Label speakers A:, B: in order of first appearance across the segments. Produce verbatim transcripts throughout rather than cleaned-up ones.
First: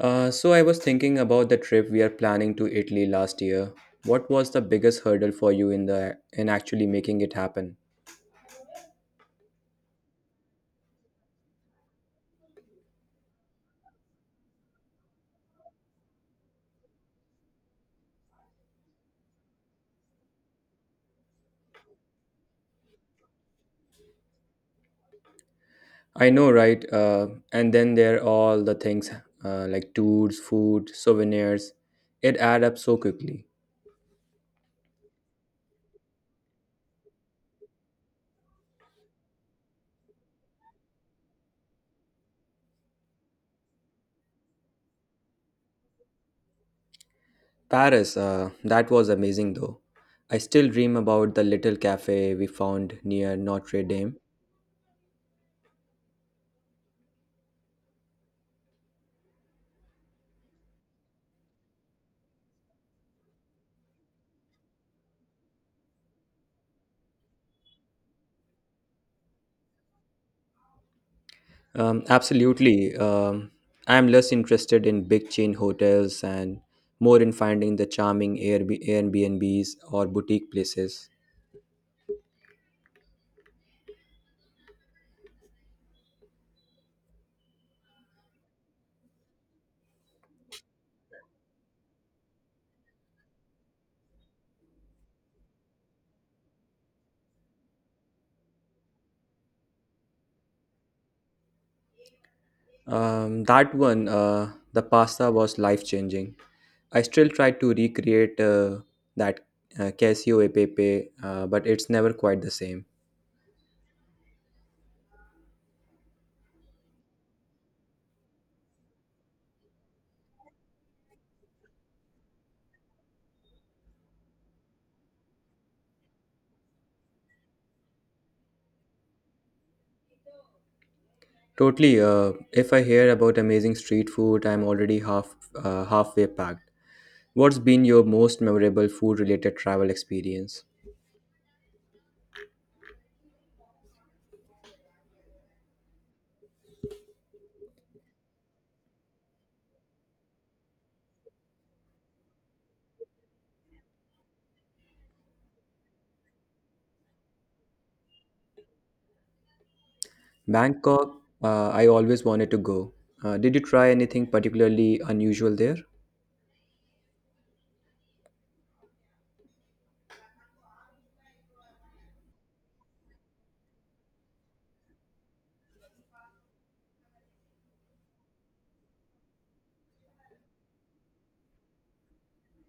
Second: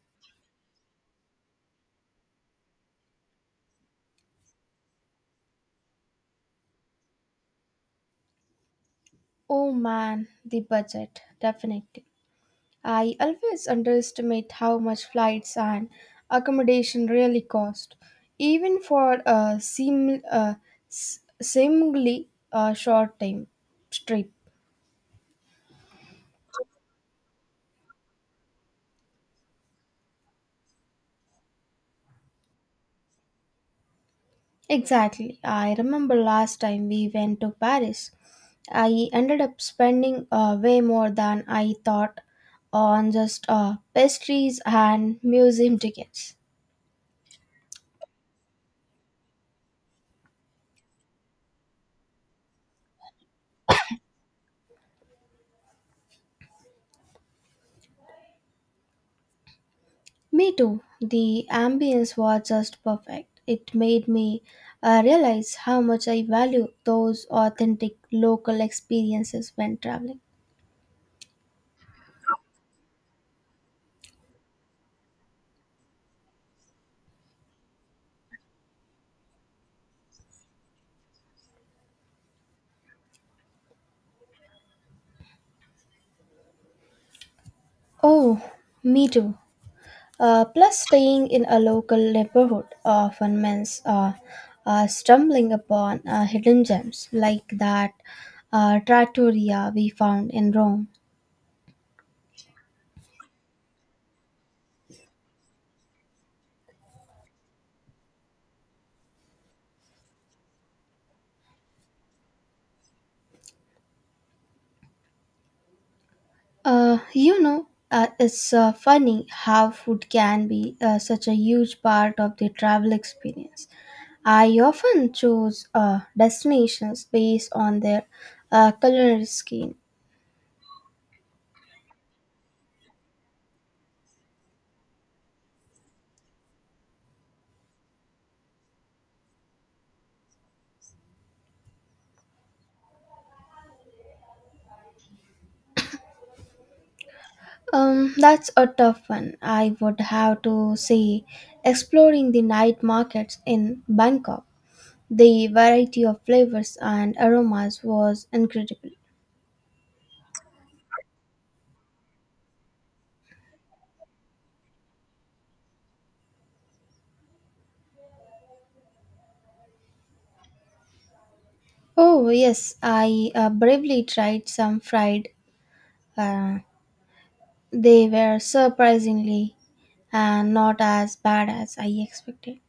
A: Uh, so I was thinking about the trip we are planning to Italy last year. What was the biggest hurdle for you in the in actually making it happen?
B: Oh man, the budget, definitely. I always underestimate how much flights and accommodation really cost, even for a seem, uh, s- seemingly uh, short time trip.
A: I know, right? Uh, and then there are all the things uh, like tours, food, souvenirs. It add up so quickly.
B: Exactly. I remember last time we went to Paris, I ended up spending uh, way more than I thought on just uh, pastries and museum tickets.
A: Paris, uh, that was amazing though. I still dream about the little cafe we found near Notre Dame.
B: Me too. The ambience was just perfect. It made me uh, realize how much I value those authentic local experiences when traveling.
A: Um, absolutely. Um, I'm less interested in big chain hotels and more in finding the charming Airb- Airbnbs or boutique places.
B: Oh, me too. Uh, plus, staying in a local neighborhood often means uh, uh, stumbling upon uh, hidden gems like that uh, trattoria we found in Rome.
A: Um, that one, uh, the pasta was life changing. I still try to recreate uh, that uh, Casio e Pepe, uh, but it's never quite the same.
B: Uh, you know, uh, it's uh, funny how food can be uh, such a huge part of the travel experience. I often choose uh, destinations based on their uh, culinary scheme.
A: Totally. Uh, if I hear about amazing street food, I'm already half uh, halfway packed. What's been your most memorable food related travel experience?
B: Um, that's a tough one. I would have to say exploring the night markets in Bangkok. The variety of flavors and aromas was incredible.
A: Bangkok, uh, I always wanted to go. Uh, did you try anything particularly unusual there?
B: Oh, yes, I uh, bravely tried some fried. Uh, they were surprisingly uh, not as bad as I expected.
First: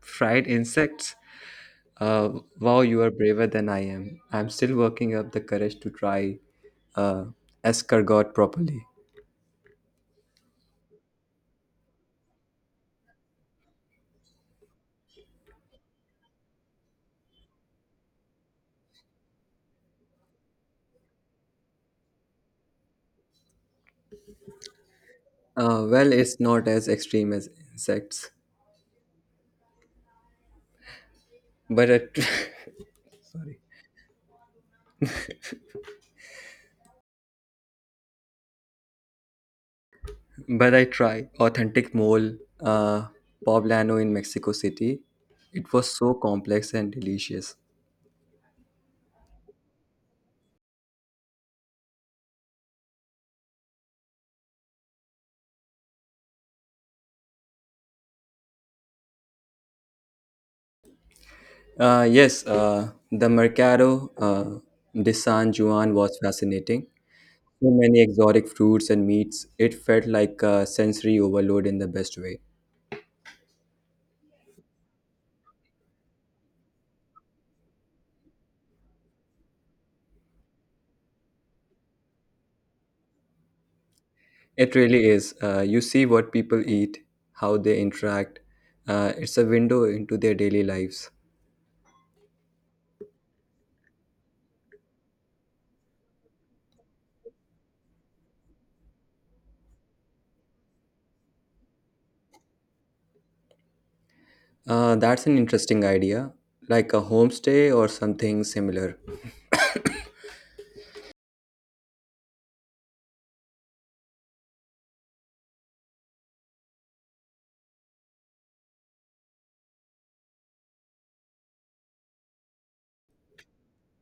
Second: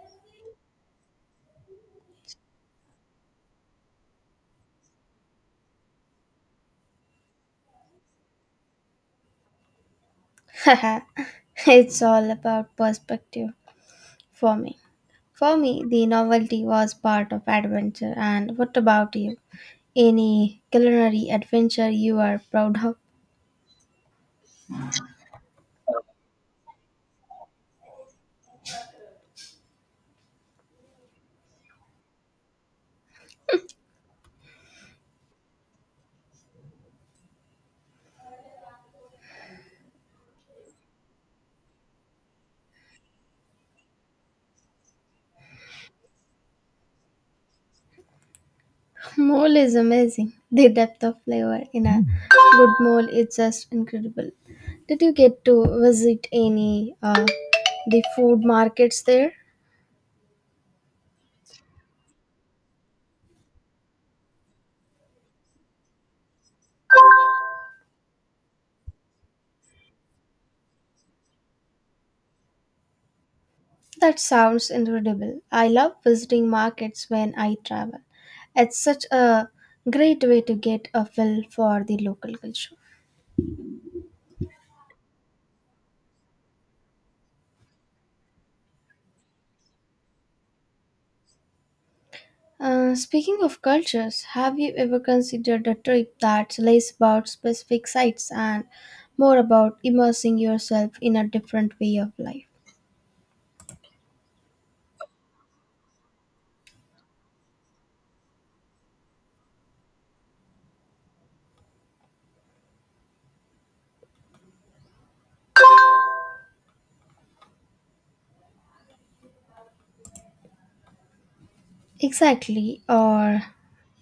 A: Fried insects? Uh, wow, you are braver than I am. I'm still working up the courage to try uh, escargot properly.
B: It's all about perspective. For me, for me, the novelty was part of adventure. And what about you? Any culinary adventure you are proud of?
A: Uh, well, it's not as extreme as insects, but I, but I tried authentic mole uh, poblano in Mexico City. It was so complex and delicious.
B: Mole is amazing. The depth of flavor in a good mole is just incredible. Did you get to visit any uh, the food markets there?
A: Uh, yes, uh, the Mercado uh, de San Juan was fascinating. So many exotic fruits and meats. It felt like a sensory overload in the best way.
B: That sounds incredible. I love visiting markets when I travel. It's such a great way to get a feel for the local culture.
A: It really is. Uh, you see what people eat, how they interact. Uh, it's a window into their daily lives.
B: Uh, speaking of cultures, have you ever considered a trip that's less about specific sites and more about immersing yourself in a different way of life?
A: Uh, that's an interesting idea, like a homestay or something similar.
B: Exactly, or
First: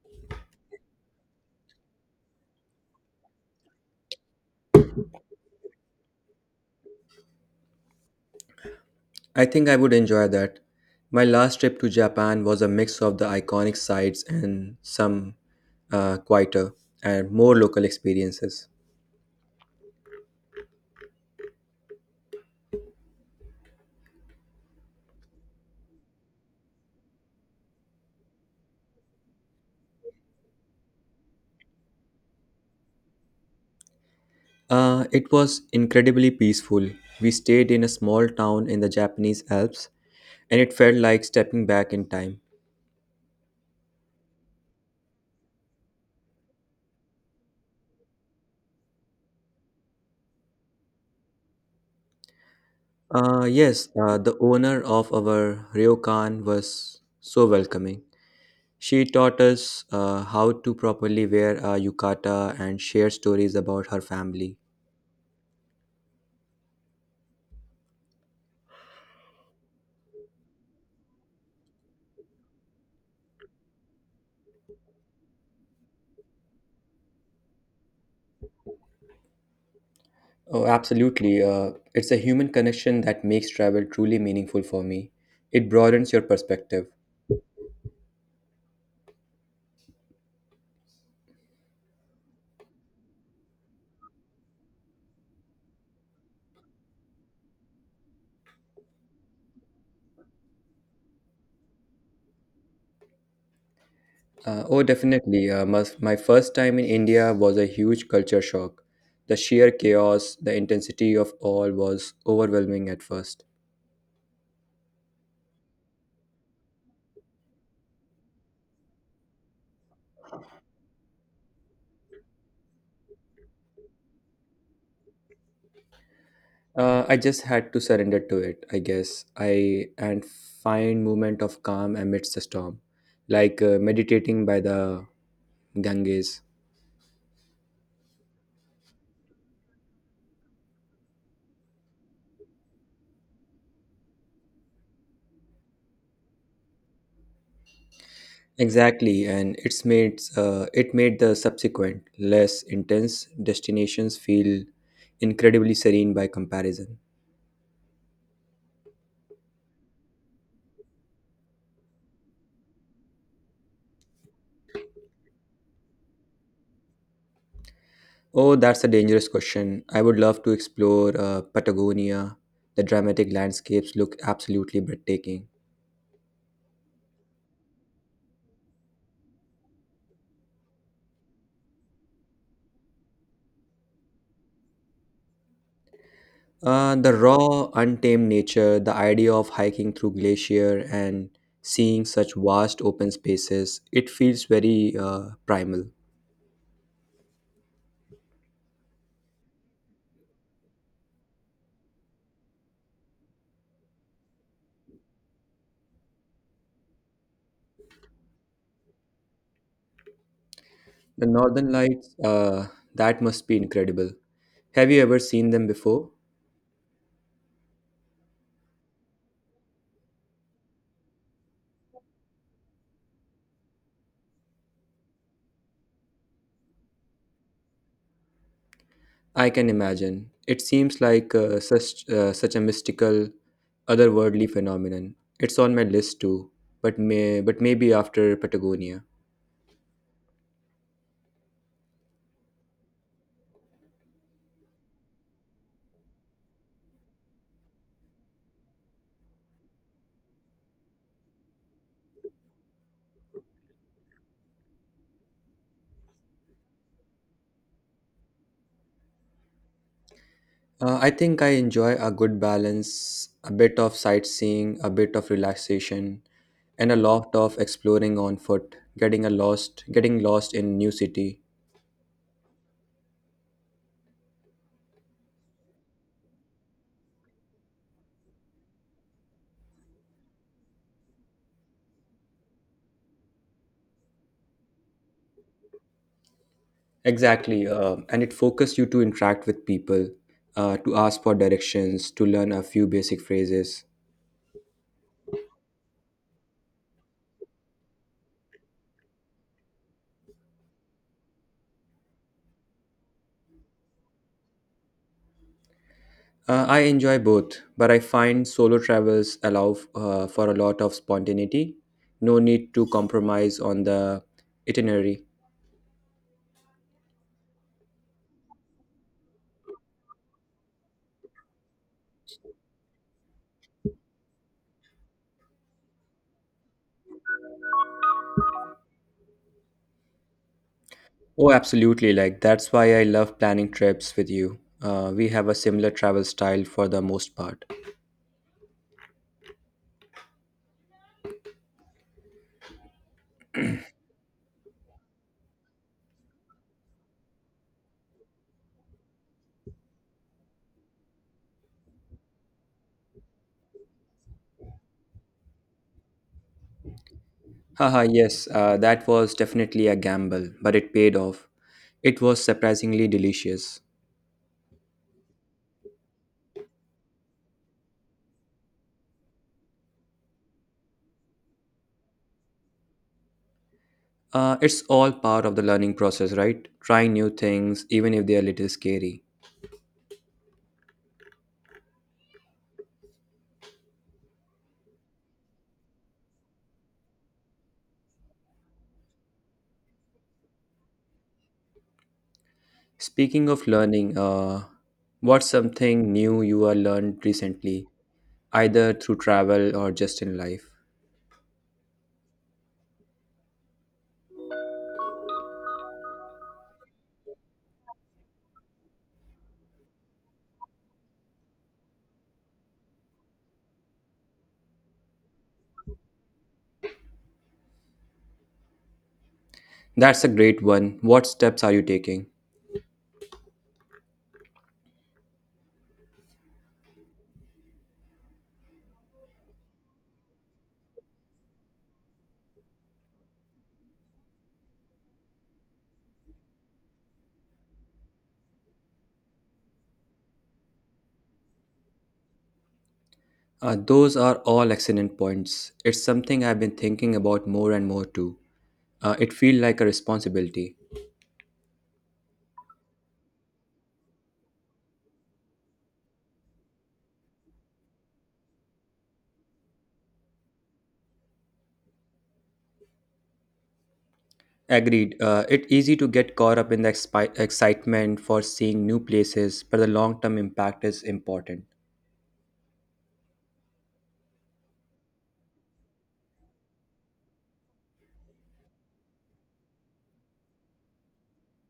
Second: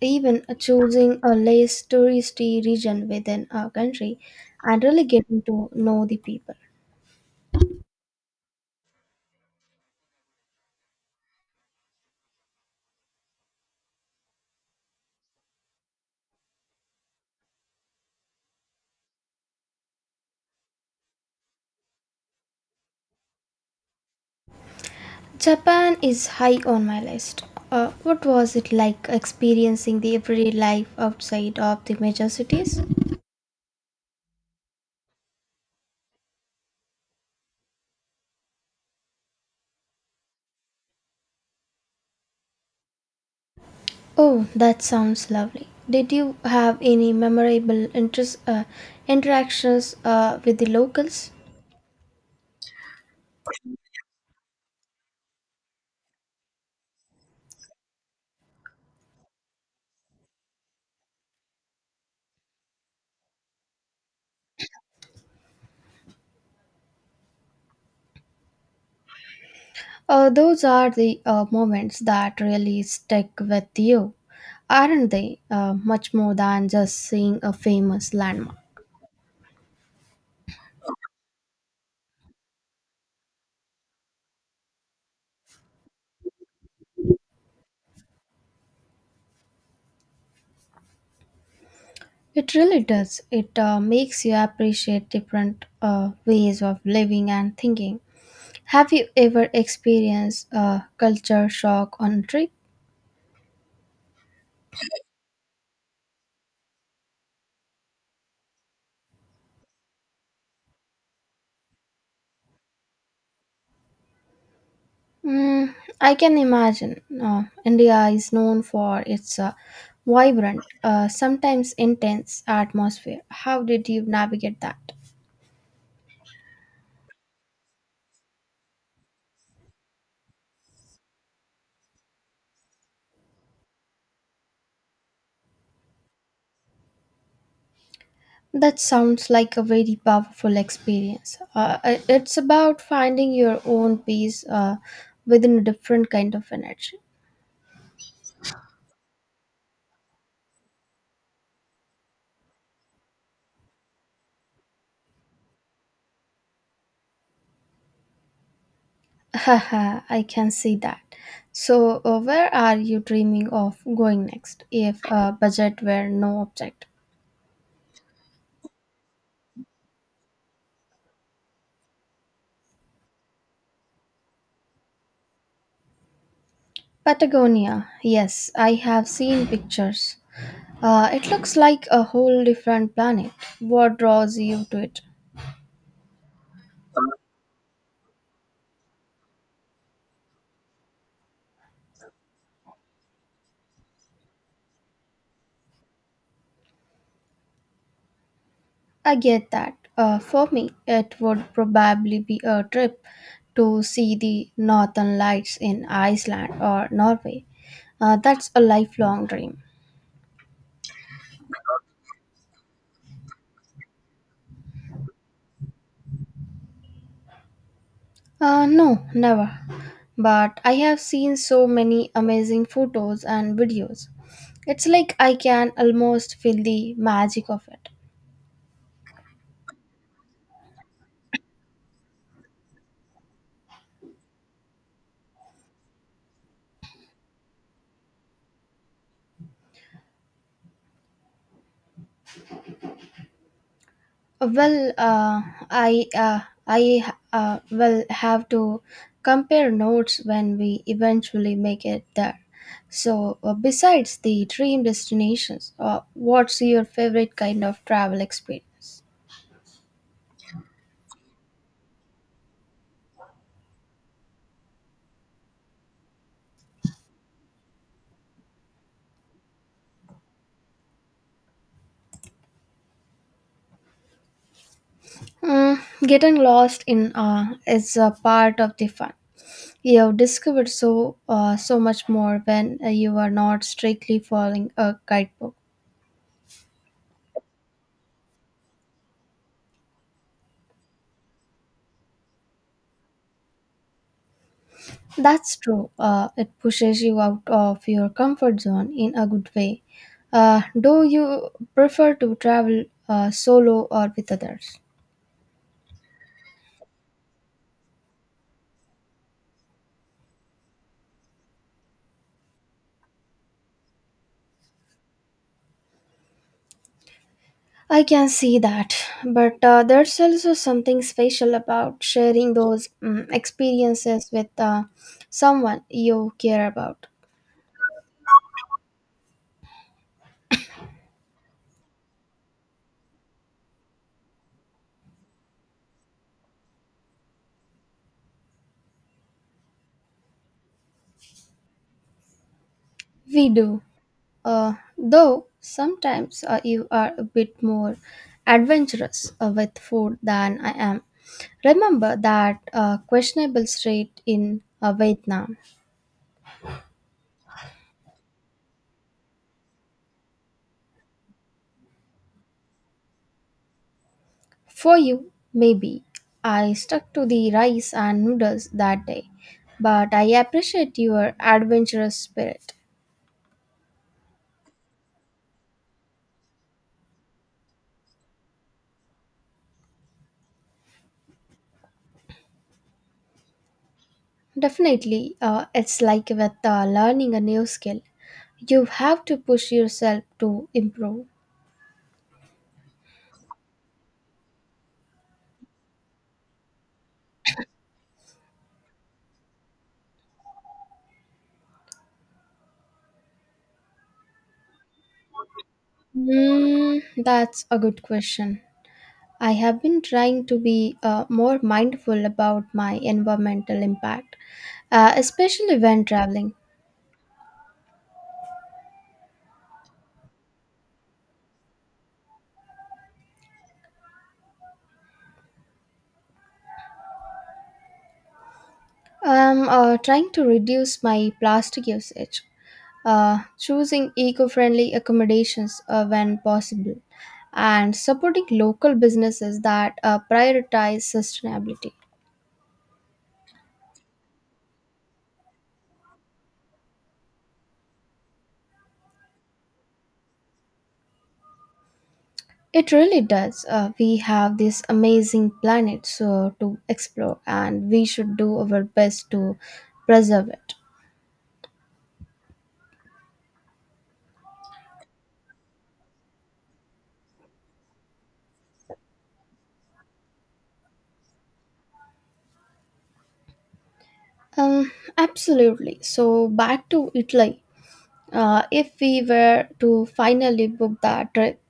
B: even choosing a less touristy region within our country and really getting to know the people.
A: I think I would enjoy that. My last trip to Japan was a mix of the iconic sights and some uh, quieter and more local experiences.
B: Japan is high on my list. Uh, what was it like experiencing the everyday life outside of the major cities?
A: Uh, it was incredibly peaceful. We stayed in a small town in the Japanese Alps, and it felt like stepping back in time.
B: Oh, that sounds lovely. Did you have any memorable interest, uh, interactions uh, with the locals?
A: Uh, yes, uh, the owner of our ryokan was so welcoming. She taught us uh, how to properly wear a yukata and shared stories about her family.
B: Uh, those are the uh, moments that really stick with you, aren't they? Uh, much more than just seeing a famous landmark.
A: Oh, absolutely. Uh, it's a human connection that makes travel truly meaningful for me. It broadens your perspective.
B: It really does. It uh, makes you appreciate different uh, ways of living and thinking. Have you ever experienced a culture shock on a trip?
A: Uh, oh, definitely. Uh, my, my first time in India was a huge culture shock. The sheer chaos, the intensity of all was overwhelming at first.
B: Mm, I can imagine. Uh, India is known for its uh, vibrant, uh, sometimes intense atmosphere. How did you navigate that?
A: Uh, I just had to surrender to it, I guess. I and find moment of calm amidst the storm, like uh, meditating by the Ganges.
B: That sounds like a very powerful experience. Uh, i- it's about finding your own peace uh, within a different kind of energy.
A: Exactly, and it's made uh, it made the subsequent less intense destinations feel incredibly serene by comparison.
B: Haha, I can see that. So, uh, where are you dreaming of going next if uh, budget were no object?
A: Oh, that's a dangerous question. I would love to explore uh, Patagonia. The dramatic landscapes look absolutely breathtaking.
B: Patagonia, yes, I have seen pictures. Uh, it looks like a whole different planet. What draws you to it?
A: Uh, the raw, untamed nature, the idea of hiking through glacier and seeing such vast open spaces, it feels very uh, primal.
B: I get that. Uh, for me, it would probably be a trip to see the northern lights in Iceland or Norway. Uh, that's a lifelong dream.
A: The northern lights, uh, that must be incredible. Have you ever seen them before?
B: Uh, no, never. But I have seen so many amazing photos and videos. It's like I can almost feel the magic of it.
A: I can imagine. It seems like uh, such uh, such a mystical, otherworldly phenomenon. It's on my list too, but may but maybe after Patagonia.
B: Well, uh, I uh, I uh, will have to compare notes when we eventually make it there. So, uh, besides the dream destinations, uh, what's your favorite kind of travel experience?
A: Uh, I think I enjoy a good balance, a bit of sightseeing, a bit of relaxation, and a lot of exploring on foot, getting a lost, getting lost in new city.
B: Mm, getting lost in uh, is a part of the fun. You've discovered so uh, so much more when uh, you are not strictly following a guidebook.
A: Exactly, uh, and it focuses you to interact with people, uh, to ask for directions, to learn a few basic phrases.
B: That's true. Uh, it pushes you out of your comfort zone in a good way. Uh, do you prefer to travel uh, solo or with others?
A: Uh, I enjoy both, but I find solo travels allow uh, for a lot of spontaneity. No need to compromise on the itinerary.
B: I can see that, but uh, there's also something special about sharing those mm, experiences with uh, someone you care about.
A: Oh, absolutely. Like, that's why I love planning trips with you. Uh, we have a similar travel style for the most part.
B: We do. Uh, though sometimes uh, you are a bit more adventurous uh, with food than I am. Remember that uh, questionable street in uh, Vietnam.
A: Haha, yes, uh, that was definitely a gamble, but it paid off. It was surprisingly delicious.
B: For you, maybe. I stuck to the rice and noodles that day, but I appreciate your adventurous spirit.
A: Uh, it's all part of the learning process, right? Trying new things, even if they are a little scary.
B: Definitely, uh, it's like with uh, learning a new skill. You have to push yourself to improve.
A: Speaking of learning, uh, what's something new you have learned recently, either through travel or just in life?
B: Hmm, that's a good question. I have been trying to be uh, more mindful about my environmental impact, uh, especially when traveling.
A: That's a great one. What steps are you taking?
B: I'm uh, trying to reduce my plastic usage, uh, choosing eco friendly accommodations uh, when possible, and supporting local businesses that uh, prioritize sustainability.
A: Uh, those are all excellent points. It's something I've been thinking about more and more too. Uh, it feels like a responsibility.
B: It really does. Uh, we have this amazing planet so, to explore, and we should do our best to preserve it.
A: Agreed. Uh, it's easy to get caught up in the expi- excitement for seeing new places, but the long term impact is important.
B: Um, Absolutely. So back to Italy. Uh, if we were to finally book that trip,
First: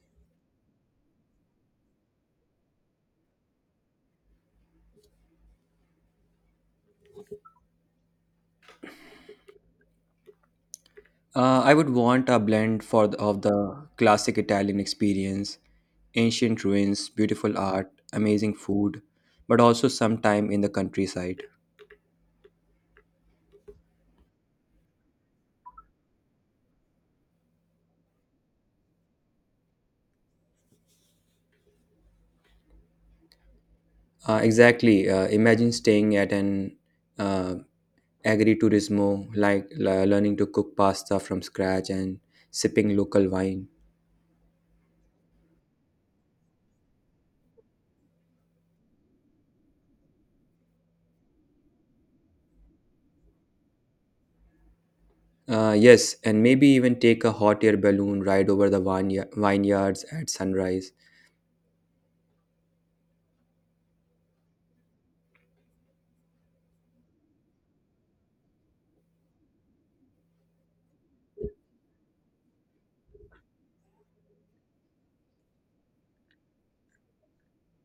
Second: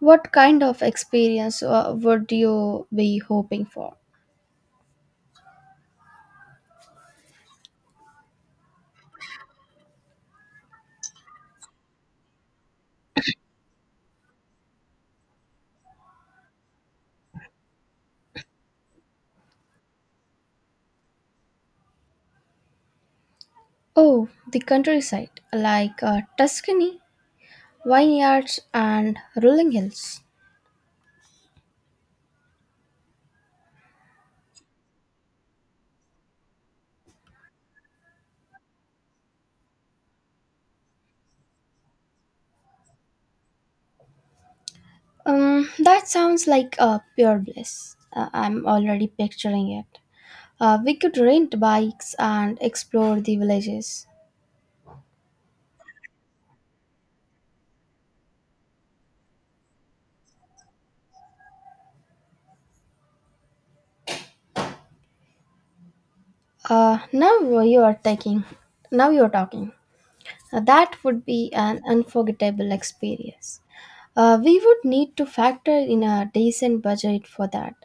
B: what kind of experience uh, would you be hoping for?
A: Uh, I would want a blend for the, of the classic Italian experience, ancient ruins, beautiful art, amazing food, but also some time in the countryside.
B: Oh, the countryside, like uh, Tuscany, vineyards, and rolling hills.
A: Uh, exactly. Uh, imagine staying at an uh, agriturismo, like le- learning to cook pasta from scratch and sipping local wine.
B: Um, that sounds like a pure bliss. Uh, I'm already picturing it. Uh, we could rent bikes and explore the villages.
A: Uh, yes, and maybe even take a hot air balloon ride over the viney- vineyards at sunrise.
B: Uh, now you are taking. Now you are talking. Uh, that would be an unforgettable experience. Uh, we would need to factor in a decent budget for that,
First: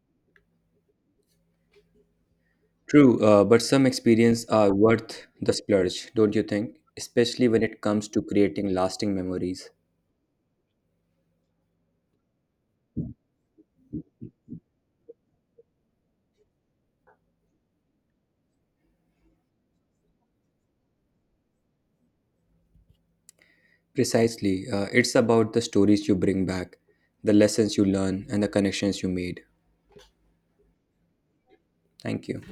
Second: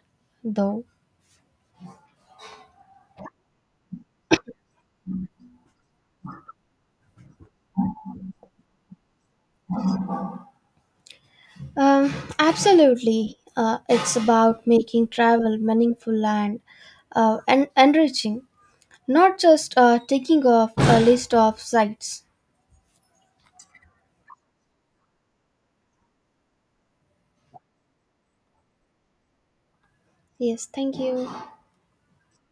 B: though.
A: True, uh, but some experiences are worth the splurge, don't you think? Especially when it comes to creating lasting memories.
B: Um, Absolutely. Uh, it's about making travel meaningful and, uh, and enriching, not just uh, taking off a list of sites.
A: Precisely, uh, it's about the stories you bring back, the lessons you learn, and the connections you made.
B: Yes, thank you.
A: Thank you.